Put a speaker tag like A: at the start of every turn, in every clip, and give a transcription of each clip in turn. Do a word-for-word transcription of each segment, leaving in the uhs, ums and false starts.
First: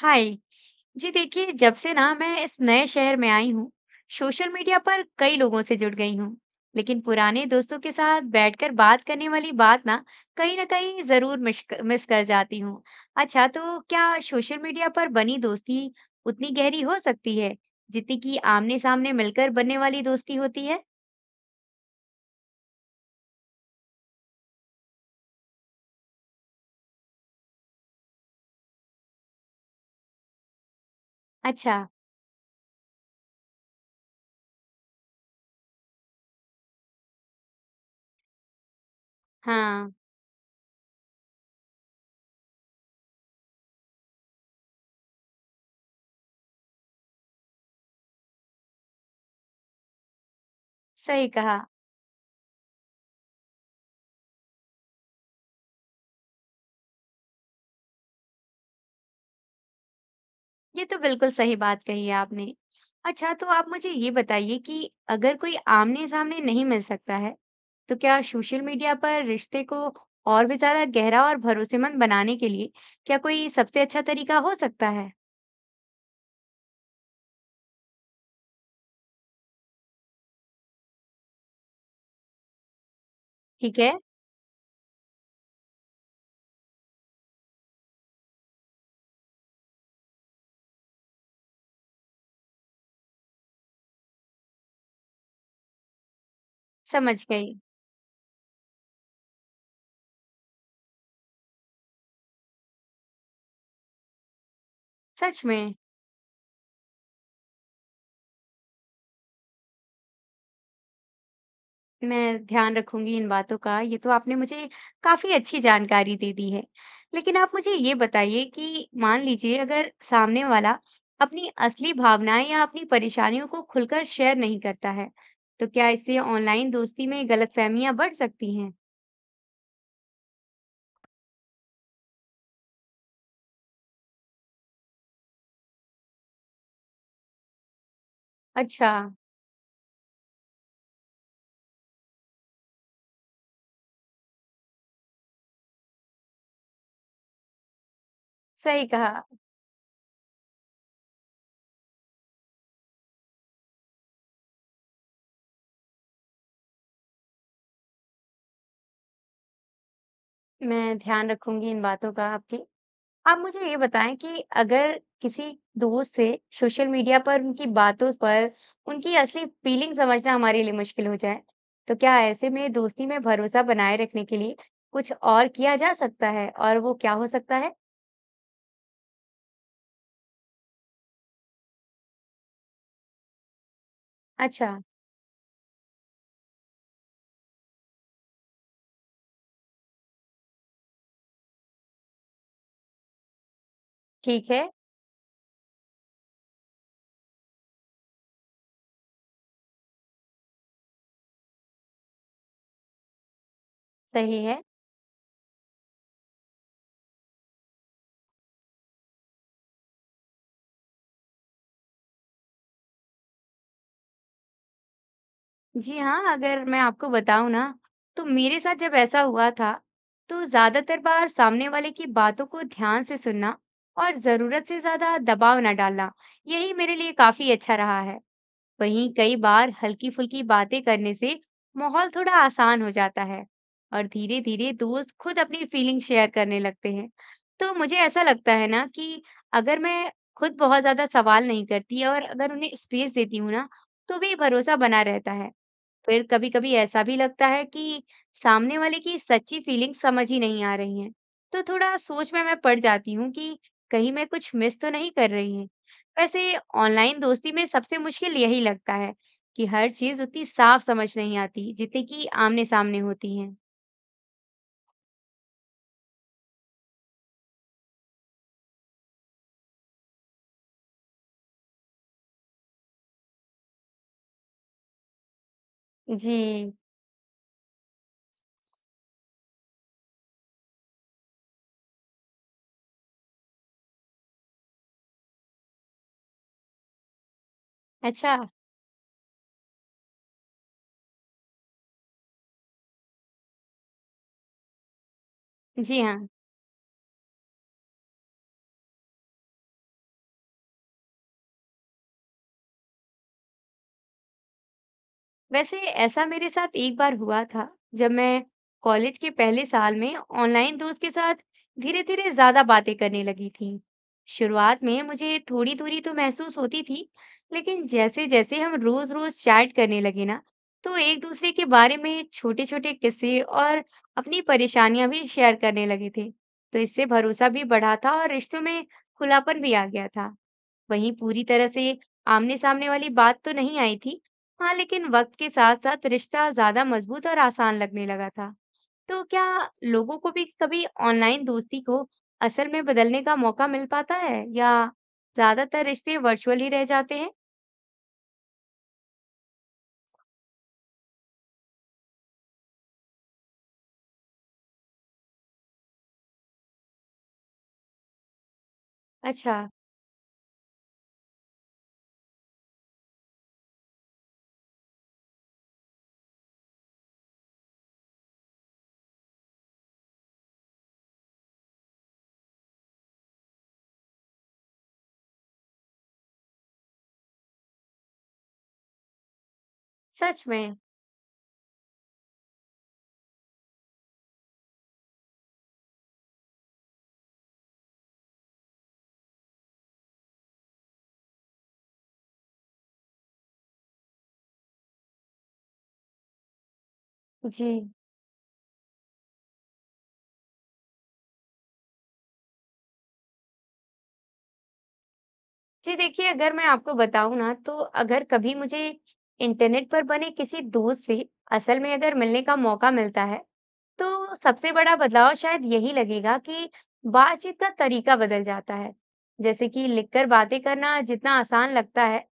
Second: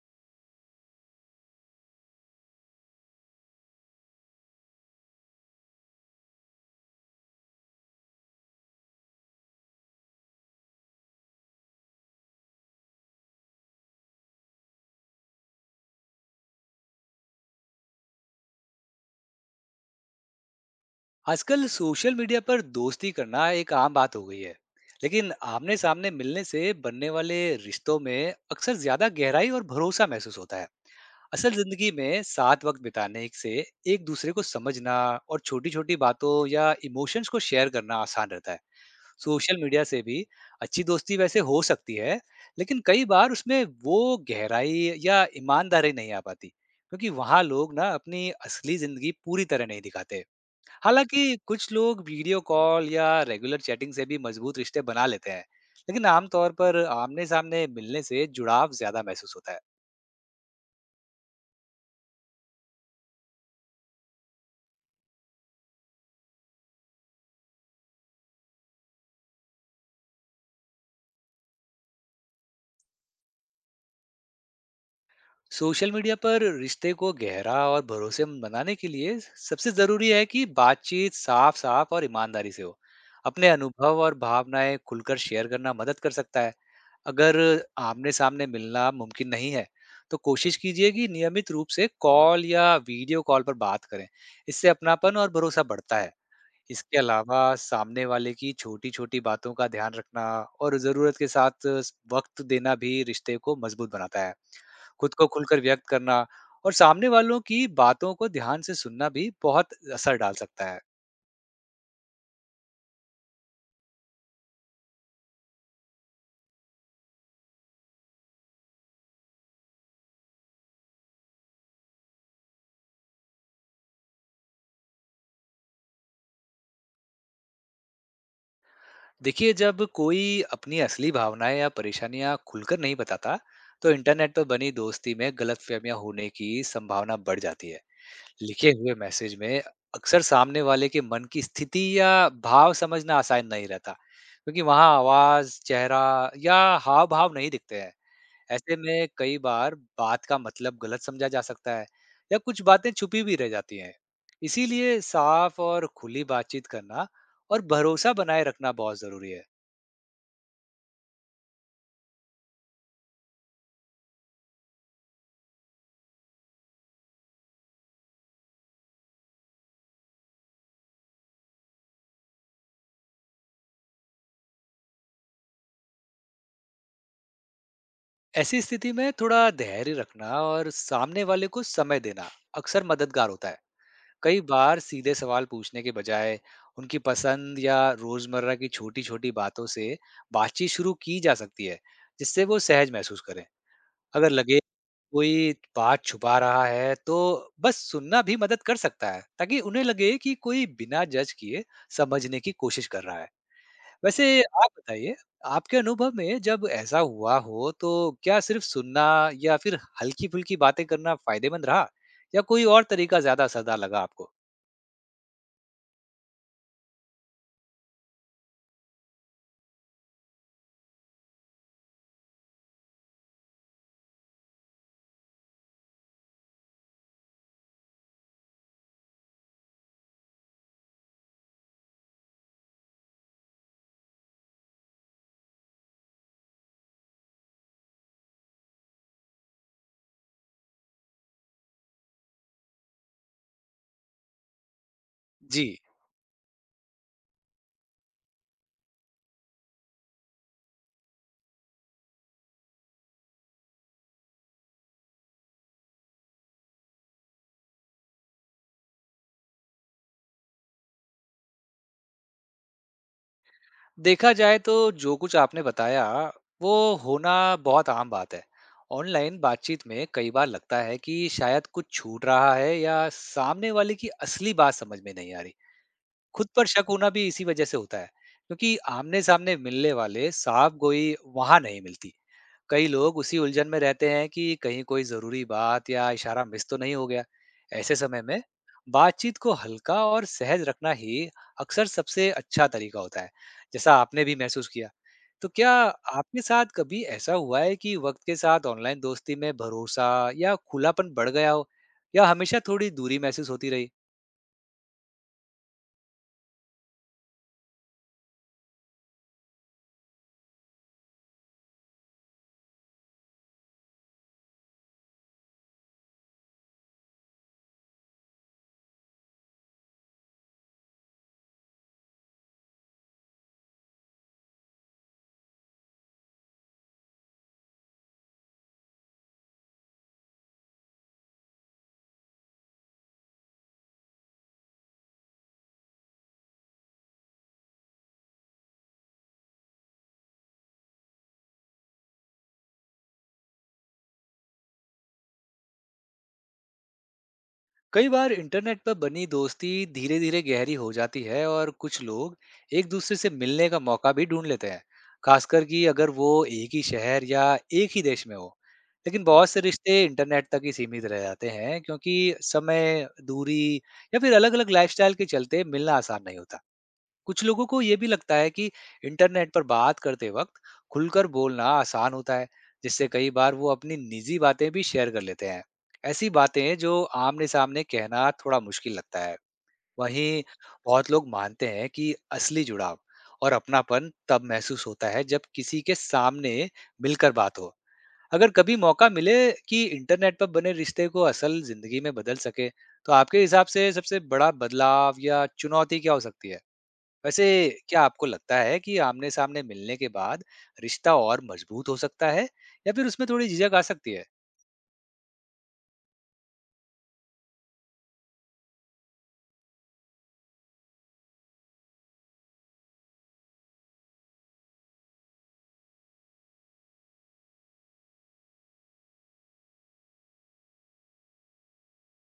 A: हाय जी। देखिए जब से ना मैं इस नए शहर में आई हूँ, सोशल मीडिया पर कई लोगों से जुड़ गई हूँ। लेकिन पुराने दोस्तों के साथ बैठकर बात करने वाली बात ना, कहीं ना कहीं जरूर मिस मिस कर जाती हूँ। अच्छा, तो क्या सोशल मीडिया पर बनी दोस्ती उतनी गहरी हो सकती है, जितनी कि आमने सामने मिलकर बनने वाली दोस्ती होती है?
B: आजकल सोशल मीडिया पर दोस्ती करना एक आम बात हो गई है। लेकिन आमने सामने मिलने से बनने वाले रिश्तों में अक्सर ज्यादा गहराई और भरोसा महसूस होता है। असल
A: अच्छा।
B: जिंदगी में साथ वक्त बिताने से एक दूसरे को समझना और छोटी छोटी बातों या इमोशंस को शेयर करना आसान रहता है। सोशल मीडिया
A: हाँ।
B: से भी अच्छी दोस्ती वैसे हो सकती है, लेकिन कई बार उसमें वो गहराई या ईमानदारी नहीं आ पाती, क्योंकि वहाँ लोग ना अपनी असली जिंदगी पूरी तरह नहीं दिखाते।
A: सही
B: हालांकि
A: कहा।
B: कुछ लोग वीडियो कॉल या रेगुलर चैटिंग से भी मजबूत रिश्ते बना लेते हैं, लेकिन आमतौर पर आमने सामने मिलने से जुड़ाव ज्यादा महसूस होता है।
A: ये तो बिल्कुल सही बात कही है आपने। अच्छा, तो आप मुझे ये बताइए कि अगर कोई आमने-सामने नहीं मिल सकता है, तो क्या सोशल मीडिया पर रिश्ते को और भी ज़्यादा गहरा और भरोसेमंद बनाने के लिए क्या कोई सबसे अच्छा तरीका हो सकता है?
B: सोशल मीडिया पर रिश्ते को गहरा और भरोसेमंद बनाने के लिए सबसे जरूरी है कि बातचीत साफ साफ और ईमानदारी से हो। अपने
A: ठीक है।
B: अनुभव और भावनाएं खुलकर शेयर करना मदद कर सकता है। अगर आमने सामने मिलना मुमकिन नहीं है, तो कोशिश कीजिए कि नियमित रूप से कॉल या वीडियो कॉल पर बात करें। इससे अपनापन और भरोसा बढ़ता है। इसके
A: समझ
B: अलावा
A: गई।
B: सामने वाले की छोटी-छोटी बातों का ध्यान रखना और ज़रूरत के साथ स वक़्त देना भी रिश्ते को मज़बूत बनाता है। खुद को
A: सच
B: खुलकर
A: में।
B: व्यक्त करना और सामने वालों की बातों को ध्यान से सुनना भी बहुत असर डाल सकता है।
A: मैं ध्यान रखूंगी इन बातों का। ये तो आपने मुझे काफी अच्छी जानकारी दे दी है। लेकिन आप मुझे ये बताइए कि मान लीजिए अगर सामने वाला अपनी असली भावनाएं या अपनी परेशानियों को खुलकर शेयर नहीं करता है, तो क्या इससे ऑनलाइन दोस्ती में गलतफहमियां बढ़ सकती हैं?
B: देखिए, जब कोई अपनी असली भावनाएँ या परेशानियाँ खुलकर नहीं बताता, तो इंटरनेट पर बनी दोस्ती में गलतफ़हमियाँ होने की संभावना बढ़ जाती है। लिखे
A: अच्छा।
B: हुए मैसेज में अक्सर सामने वाले के मन की स्थिति या भाव समझना आसान नहीं रहता, क्योंकि वहां आवाज, चेहरा या हाव भाव नहीं दिखते हैं। ऐसे
A: सही
B: में
A: कहा।
B: कई बार बात का मतलब गलत समझा जा सकता है या कुछ बातें छुपी भी रह जाती हैं। इसीलिए साफ और खुली बातचीत करना और भरोसा बनाए रखना बहुत जरूरी है।
A: मैं ध्यान रखूंगी इन बातों का। आपके आप मुझे ये बताएं कि अगर किसी दोस्त से सोशल मीडिया पर उनकी बातों पर उनकी असली फीलिंग समझना हमारे लिए मुश्किल हो जाए, तो क्या ऐसे में दोस्ती में भरोसा बनाए रखने के लिए कुछ और किया जा सकता है, और वो क्या हो सकता है?
B: ऐसी स्थिति में थोड़ा धैर्य रखना और सामने वाले को समय देना अक्सर मददगार होता है। कई
A: अच्छा।
B: बार सीधे सवाल पूछने के बजाय उनकी पसंद या रोजमर्रा की छोटी छोटी बातों से बातचीत शुरू की जा सकती है, जिससे वो सहज महसूस करें। अगर
A: ठीक
B: लगे
A: है।
B: कोई बात छुपा रहा है, तो बस सुनना भी मदद कर सकता है, ताकि उन्हें लगे कि कोई बिना जज किए समझने की कोशिश कर रहा है। वैसे
A: सही है।
B: आप बताइए, आपके अनुभव में जब ऐसा हुआ हो, तो क्या सिर्फ सुनना या फिर हल्की फुल्की बातें करना फायदेमंद रहा, या कोई और तरीका ज्यादा असरदार लगा आपको?
A: जी हाँ, अगर मैं आपको बताऊं ना, तो मेरे साथ जब ऐसा हुआ था, तो ज्यादातर बार सामने वाले की बातों को ध्यान से सुनना और जरूरत से ज्यादा दबाव ना डालना, यही मेरे लिए काफी अच्छा रहा है। वहीं कई बार हल्की फुल्की बातें करने से माहौल थोड़ा आसान हो जाता है और धीरे धीरे दोस्त खुद अपनी फीलिंग शेयर करने लगते हैं। तो मुझे ऐसा लगता है ना कि अगर मैं खुद बहुत ज्यादा सवाल नहीं करती और अगर उन्हें स्पेस देती हूँ ना, तो भी भरोसा बना रहता है।
B: जी,
A: फिर कभी-कभी ऐसा भी लगता है कि सामने वाले की सच्ची फीलिंग्स समझ ही नहीं आ रही हैं, तो थोड़ा सोच में मैं पड़ जाती हूँ कि कहीं मैं कुछ मिस तो नहीं कर रही हूँ। वैसे ऑनलाइन दोस्ती में सबसे मुश्किल यही लगता है कि हर चीज़ उतनी साफ समझ नहीं आती, जितनी कि आमने-सामने होती है।
B: देखा जाए तो जो कुछ आपने बताया, वो होना बहुत आम बात है। ऑनलाइन बातचीत में कई बार लगता है कि शायद कुछ छूट रहा है या सामने वाले की असली बात समझ में नहीं आ रही।
A: जी।
B: खुद पर शक होना भी इसी वजह से होता है, क्योंकि आमने-सामने मिलने वाले साफ गोई वहाँ नहीं मिलती। कई लोग उसी उलझन में रहते हैं कि कहीं कोई जरूरी बात या इशारा मिस तो नहीं हो गया। ऐसे समय
A: अच्छा।
B: में बातचीत को हल्का और सहज रखना ही अक्सर सबसे अच्छा तरीका होता है, जैसा आपने भी महसूस किया। तो क्या
A: जी हाँ।
B: आपके साथ कभी ऐसा हुआ है कि वक्त के साथ ऑनलाइन दोस्ती में भरोसा या खुलापन बढ़ गया हो, या हमेशा थोड़ी दूरी महसूस होती रही?
A: वैसे ऐसा मेरे साथ एक बार हुआ था, जब मैं कॉलेज के पहले साल में ऑनलाइन दोस्त के साथ धीरे धीरे ज्यादा बातें करने लगी थी। शुरुआत में मुझे थोड़ी दूरी तो महसूस होती थी, लेकिन जैसे जैसे हम रोज रोज चैट करने लगे ना, तो एक दूसरे के बारे में छोटे छोटे किस्से और अपनी परेशानियां भी शेयर करने लगे थे। तो इससे भरोसा भी बढ़ा था और रिश्तों में खुलापन भी आ गया था। वहीं पूरी तरह से आमने-सामने वाली बात तो नहीं आई थी। हाँ, लेकिन वक्त के साथ-साथ रिश्ता ज़्यादा मजबूत और आसान लगने लगा था। तो क्या लोगों को भी कभी ऑनलाइन दोस्ती को असल में बदलने का मौका मिल पाता है, या ज़्यादातर रिश्ते वर्चुअल ही रह जाते हैं?
B: कई बार इंटरनेट पर बनी दोस्ती धीरे धीरे गहरी हो जाती है और कुछ लोग एक दूसरे से मिलने का मौका भी ढूंढ लेते हैं, खासकर कि अगर वो एक ही शहर या एक ही देश में हो। लेकिन बहुत
A: अच्छा।
B: से रिश्ते इंटरनेट तक ही सीमित रह जाते हैं, क्योंकि समय, दूरी या फिर अलग अलग लाइफस्टाइल के चलते मिलना आसान नहीं होता। कुछ लोगों को ये भी लगता है कि इंटरनेट पर बात करते वक्त खुलकर बोलना आसान होता है, जिससे कई बार वो अपनी निजी बातें भी शेयर कर लेते हैं। ऐसी बातें जो आमने-सामने कहना थोड़ा मुश्किल लगता है। वहीं
A: सच में?
B: बहुत लोग मानते हैं कि असली जुड़ाव और अपनापन तब महसूस होता है जब किसी के सामने मिलकर बात हो। अगर कभी मौका मिले कि इंटरनेट पर बने रिश्ते को असल जिंदगी में बदल सके, तो आपके हिसाब से सबसे बड़ा बदलाव या चुनौती क्या हो सकती है? वैसे
A: जी।
B: क्या आपको लगता है कि आमने-सामने मिलने के बाद रिश्ता और मजबूत हो सकता है, या फिर उसमें थोड़ी झिझक आ सकती है?
A: जी देखिए, अगर मैं आपको बताऊँ ना, तो अगर कभी मुझे इंटरनेट पर बने किसी दोस्त से असल में अगर मिलने का मौका मिलता है, तो सबसे बड़ा बदलाव शायद यही लगेगा कि बातचीत का तरीका बदल जाता है। जैसे कि लिखकर बातें करना जितना आसान लगता है,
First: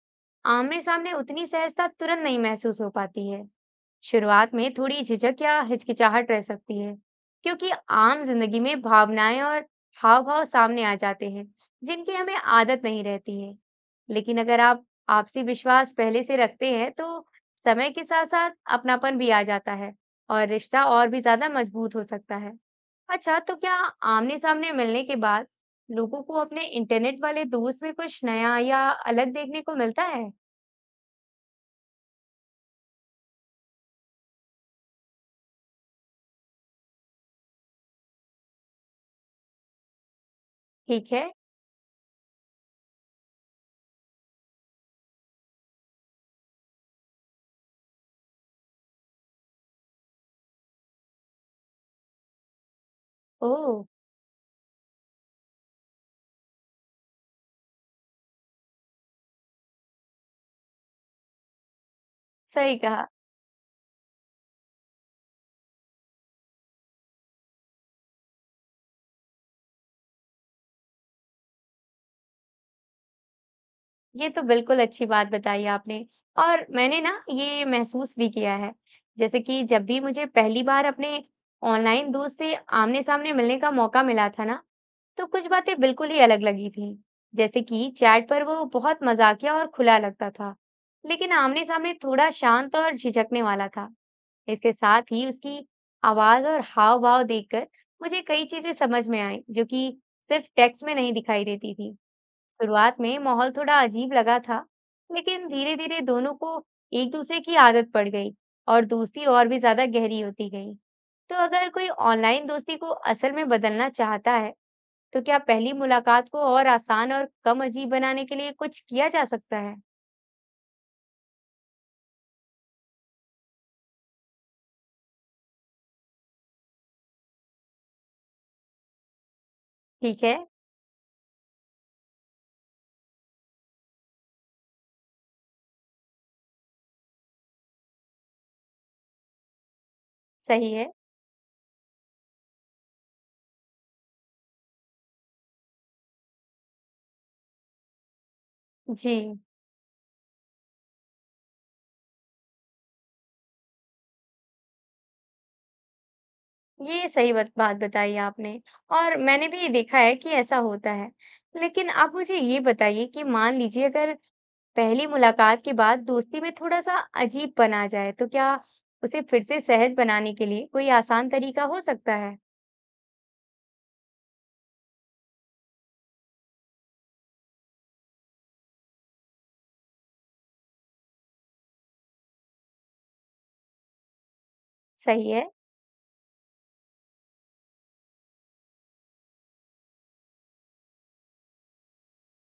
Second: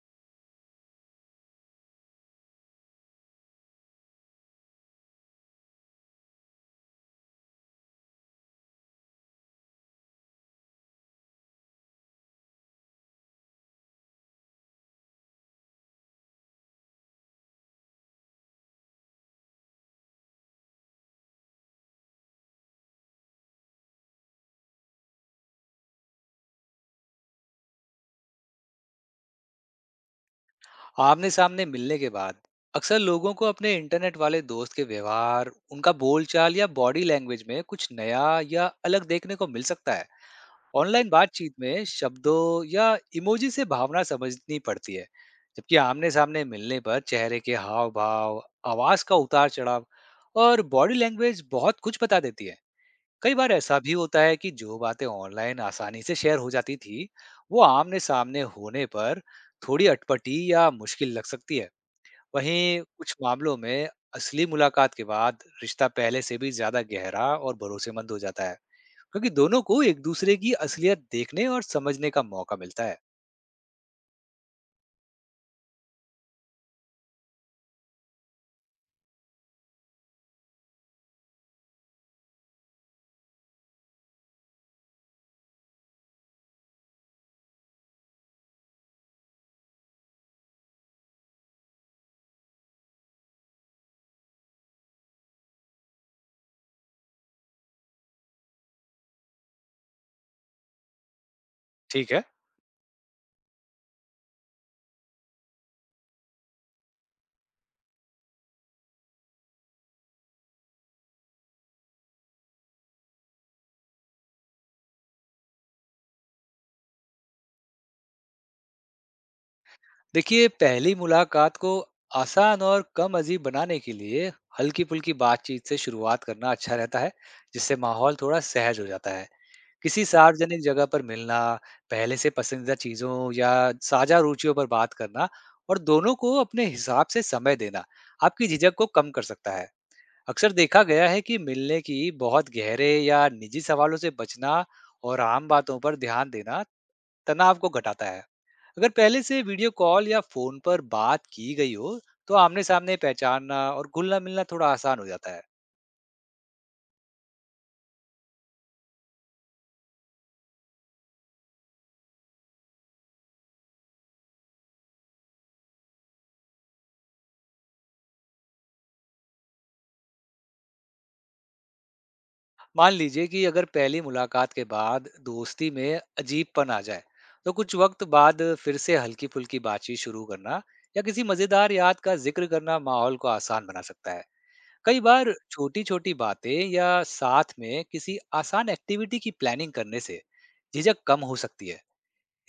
A: आमने सामने उतनी सहजता तुरंत नहीं महसूस हो पाती है। शुरुआत में थोड़ी झिझक या हिचकिचाहट रह सकती है, क्योंकि आम जिंदगी में भावनाएं और हाव भाव सामने आ जाते हैं, जिनकी हमें आदत नहीं रहती है। लेकिन अगर आप आपसी विश्वास पहले से रखते हैं, तो समय के साथ साथ अपनापन भी आ जाता है और रिश्ता और भी ज्यादा मजबूत हो सकता है। अच्छा, तो क्या आमने-सामने मिलने के बाद लोगों को अपने इंटरनेट वाले दोस्त में कुछ नया या अलग देखने को मिलता है?
B: आमने-सामने मिलने के बाद अक्सर लोगों को अपने इंटरनेट वाले दोस्त के व्यवहार, उनका बोलचाल या बॉडी लैंग्वेज में कुछ नया या अलग देखने को मिल सकता है। ऑनलाइन
A: ठीक है।
B: बातचीत में शब्दों या इमोजी से भावना समझनी पड़ती है, जबकि आमने-सामने मिलने पर चेहरे के हाव-भाव, आवाज का उतार-चढ़ाव और बॉडी लैंग्वेज बहुत कुछ बता देती है। कई बार
A: ओह!
B: ऐसा भी होता है कि जो बातें ऑनलाइन आसानी से शेयर हो जाती थी, वो आमने सामने होने पर थोड़ी अटपटी या मुश्किल लग सकती है।
A: सही
B: वहीं
A: कहा।
B: कुछ मामलों में असली मुलाकात के बाद रिश्ता पहले से भी ज्यादा गहरा और भरोसेमंद हो जाता है, क्योंकि दोनों को एक दूसरे की असलियत देखने और समझने का मौका मिलता है।
A: ये तो बिल्कुल अच्छी बात बताई आपने। और मैंने ना ये महसूस भी किया है, जैसे कि जब भी मुझे पहली बार अपने ऑनलाइन दोस्त से आमने-सामने मिलने का मौका मिला था ना, तो कुछ बातें बिल्कुल ही अलग लगी थीं। जैसे कि चैट पर वो बहुत मजाकिया और खुला लगता था, लेकिन आमने-सामने थोड़ा शांत और झिझकने वाला था। इसके साथ ही उसकी आवाज़ और हाव-भाव देखकर मुझे कई चीज़ें समझ में आईं, जो कि सिर्फ टेक्स्ट में नहीं दिखाई देती थीं।
B: ठीक है,
A: शुरुआत में माहौल थोड़ा अजीब लगा था, लेकिन धीरे-धीरे दोनों को एक दूसरे की आदत पड़ गई और दोस्ती और भी ज्यादा गहरी होती गई। तो अगर कोई ऑनलाइन दोस्ती को असल में बदलना चाहता है, तो क्या पहली मुलाकात को और आसान और कम अजीब बनाने के लिए कुछ किया जा सकता है?
B: देखिए पहली मुलाकात को आसान और कम अजीब बनाने के लिए हल्की फुल्की बातचीत से शुरुआत करना अच्छा रहता है, जिससे माहौल थोड़ा सहज हो जाता है। किसी
A: ठीक है।
B: सार्वजनिक जगह पर मिलना, पहले से पसंदीदा चीज़ों या साझा रुचियों पर बात करना और दोनों को अपने हिसाब से समय देना, आपकी झिझक को कम कर सकता है। अक्सर
A: सही
B: देखा
A: है।
B: गया है कि मिलने की बहुत गहरे या निजी सवालों से बचना और आम बातों पर ध्यान देना तनाव को घटाता है। अगर पहले
A: जी,
B: से वीडियो कॉल या फ़ोन पर बात की गई हो, तो आमने-सामने पहचानना और घुलना-मिलना थोड़ा आसान हो जाता है।
A: ये सही बत- बात बताई आपने और मैंने भी ये देखा है कि ऐसा होता है। लेकिन आप मुझे ये बताइए कि मान लीजिए अगर पहली मुलाकात के बाद दोस्ती में थोड़ा सा अजीब बना जाए, तो क्या उसे फिर से सहज बनाने के लिए कोई आसान तरीका हो सकता है?
B: मान लीजिए कि अगर पहली मुलाकात के बाद दोस्ती में अजीबपन आ जाए, तो कुछ वक्त बाद फिर से हल्की फुल्की बातचीत शुरू करना या किसी मजेदार याद का जिक्र करना माहौल को आसान बना सकता है। कई
A: सही
B: बार
A: है।
B: छोटी छोटी बातें या साथ में किसी आसान एक्टिविटी की प्लानिंग करने से झिझक कम हो सकती है।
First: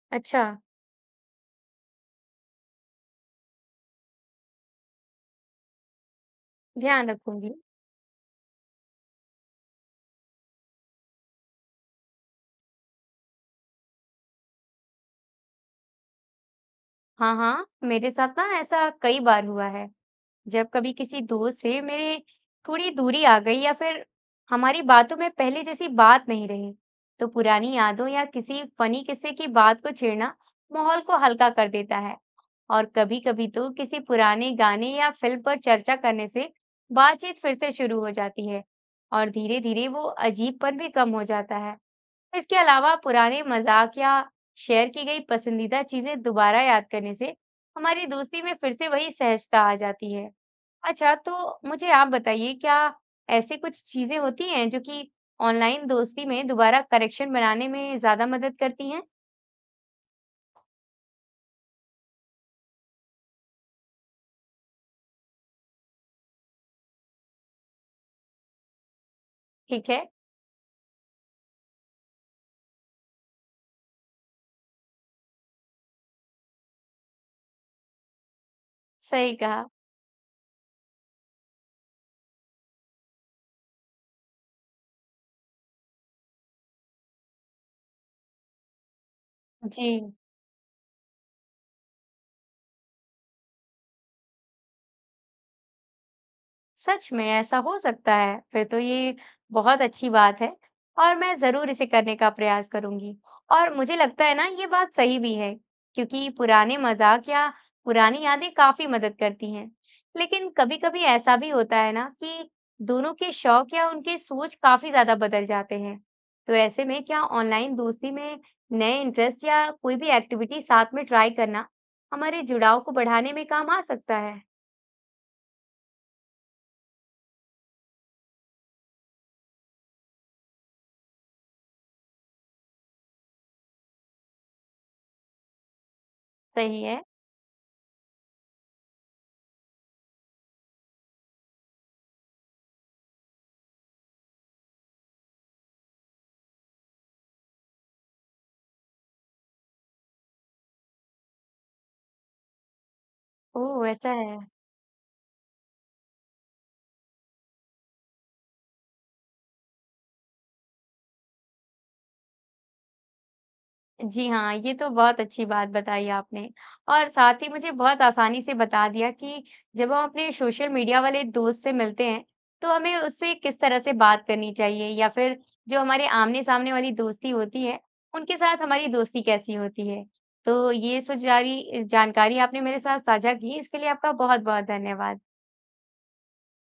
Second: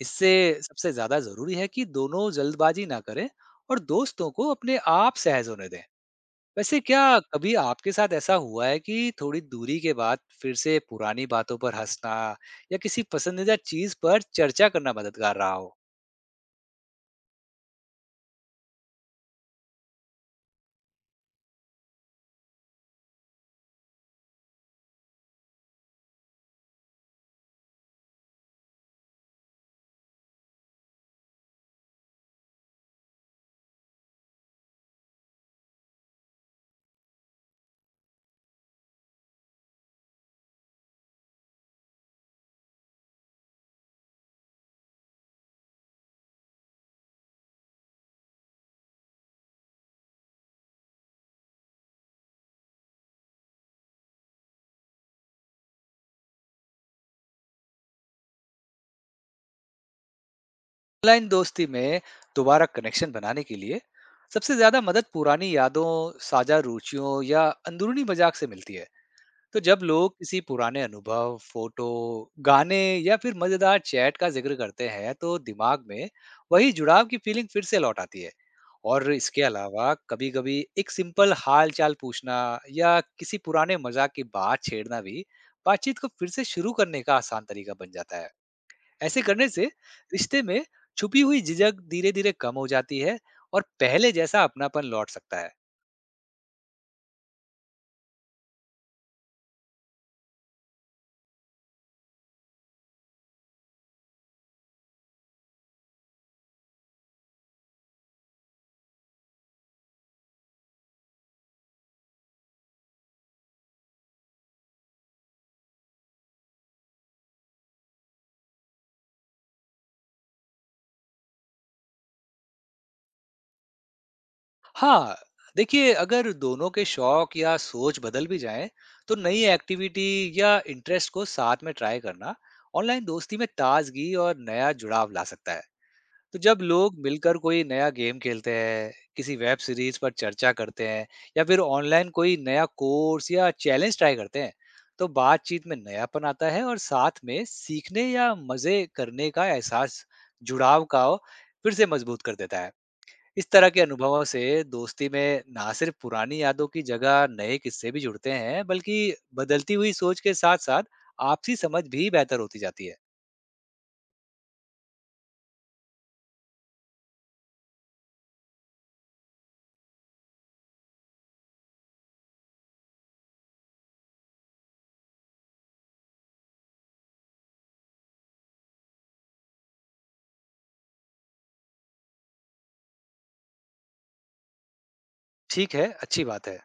B: इससे
A: अच्छा।
B: सबसे ज्यादा जरूरी है कि दोनों जल्दबाजी ना करें और दोस्तों को अपने आप सहज होने दें। वैसे क्या
A: ध्यान
B: कभी
A: रखूंगी।
B: आपके साथ ऐसा हुआ है कि थोड़ी दूरी के बाद फिर से पुरानी बातों पर हंसना या किसी पसंदीदा चीज पर चर्चा करना मददगार रहा हो?
A: हाँ, हाँ, मेरे साथ ना ऐसा कई बार हुआ है। जब कभी किसी दोस्त से मेरे थोड़ी दूरी आ गई या फिर हमारी बातों में पहले जैसी बात नहीं रही, तो पुरानी यादों या किसी फनी किस्से की बात को छेड़ना माहौल को हल्का कर देता है। और कभी-कभी तो किसी पुराने गाने या फिल्म पर चर्चा करने से बातचीत फिर से शुरू हो जाती है और धीरे-धीरे वो अजीबपन भी कम हो जाता है। इसके अलावा पुराने मजाक या शेयर की गई पसंदीदा चीजें दोबारा याद करने से हमारी दोस्ती में फिर से वही सहजता आ जाती है। अच्छा, तो मुझे आप बताइए, क्या ऐसे कुछ चीजें होती हैं जो कि ऑनलाइन दोस्ती में दोबारा कनेक्शन बनाने में ज्यादा मदद करती हैं?
B: ऑनलाइन दोस्ती में दोबारा कनेक्शन बनाने के लिए सबसे ज्यादा मदद पुरानी यादों, साझा रुचियों या अंदरूनी मजाक से मिलती है। तो जब
A: ठीक है।
B: लोग किसी पुराने अनुभव, फोटो, गाने या फिर मजेदार चैट का जिक्र करते हैं, तो दिमाग में वही जुड़ाव की फीलिंग फिर से लौट आती है। और
A: सही
B: इसके
A: कहा।
B: अलावा कभी-कभी एक सिंपल हाल-चाल पूछना या किसी पुराने मजाक की बात छेड़ना भी बातचीत को फिर से शुरू करने का आसान तरीका बन जाता है। ऐसे करने से
A: जी।
B: रिश्ते में छुपी हुई झिझक धीरे-धीरे कम हो जाती है और पहले जैसा अपनापन लौट सकता है।
A: सच में ऐसा हो सकता है फिर तो? ये बहुत अच्छी बात है और मैं जरूर इसे करने का प्रयास करूंगी। और मुझे लगता है ना ये बात सही भी है, क्योंकि पुराने मजाक या पुरानी यादें काफी मदद करती हैं। लेकिन कभी-कभी ऐसा भी होता है ना कि दोनों के शौक या उनके सोच काफी ज्यादा बदल जाते हैं। तो ऐसे में क्या ऑनलाइन दोस्ती में नए इंटरेस्ट या कोई भी एक्टिविटी साथ में ट्राई करना हमारे जुड़ाव को बढ़ाने में काम आ सकता है?
B: हाँ, देखिए अगर दोनों के शौक या सोच बदल भी जाएं, तो नई एक्टिविटी या इंटरेस्ट को साथ में ट्राई करना ऑनलाइन दोस्ती में ताजगी और नया जुड़ाव ला सकता है। तो जब
A: सही
B: लोग
A: है।
B: मिलकर कोई नया गेम खेलते हैं, किसी वेब सीरीज पर चर्चा करते हैं, या फिर ऑनलाइन कोई नया कोर्स या चैलेंज ट्राई करते हैं, तो बातचीत में नयापन आता है और साथ में सीखने या मजे करने का एहसास जुड़ाव का फिर से मजबूत कर देता है। इस तरह के
A: ओह, ऐसा
B: अनुभवों
A: है।
B: से दोस्ती में ना सिर्फ पुरानी यादों की जगह नए किस्से भी जुड़ते हैं, बल्कि बदलती हुई सोच के साथ साथ आपसी समझ भी बेहतर होती जाती है।
A: जी हाँ, ये तो बहुत अच्छी बात बताई आपने। और साथ ही मुझे बहुत आसानी से बता दिया कि जब हम अपने सोशल मीडिया वाले दोस्त से मिलते हैं, तो हमें उससे किस तरह से बात करनी चाहिए, या फिर जो हमारे आमने-सामने वाली दोस्ती होती है, उनके साथ हमारी दोस्ती कैसी होती है। तो ये सारी जानकारी आपने मेरे साथ साझा की, इसके लिए आपका बहुत-बहुत धन्यवाद।
B: ठीक है, अच्छी बात है।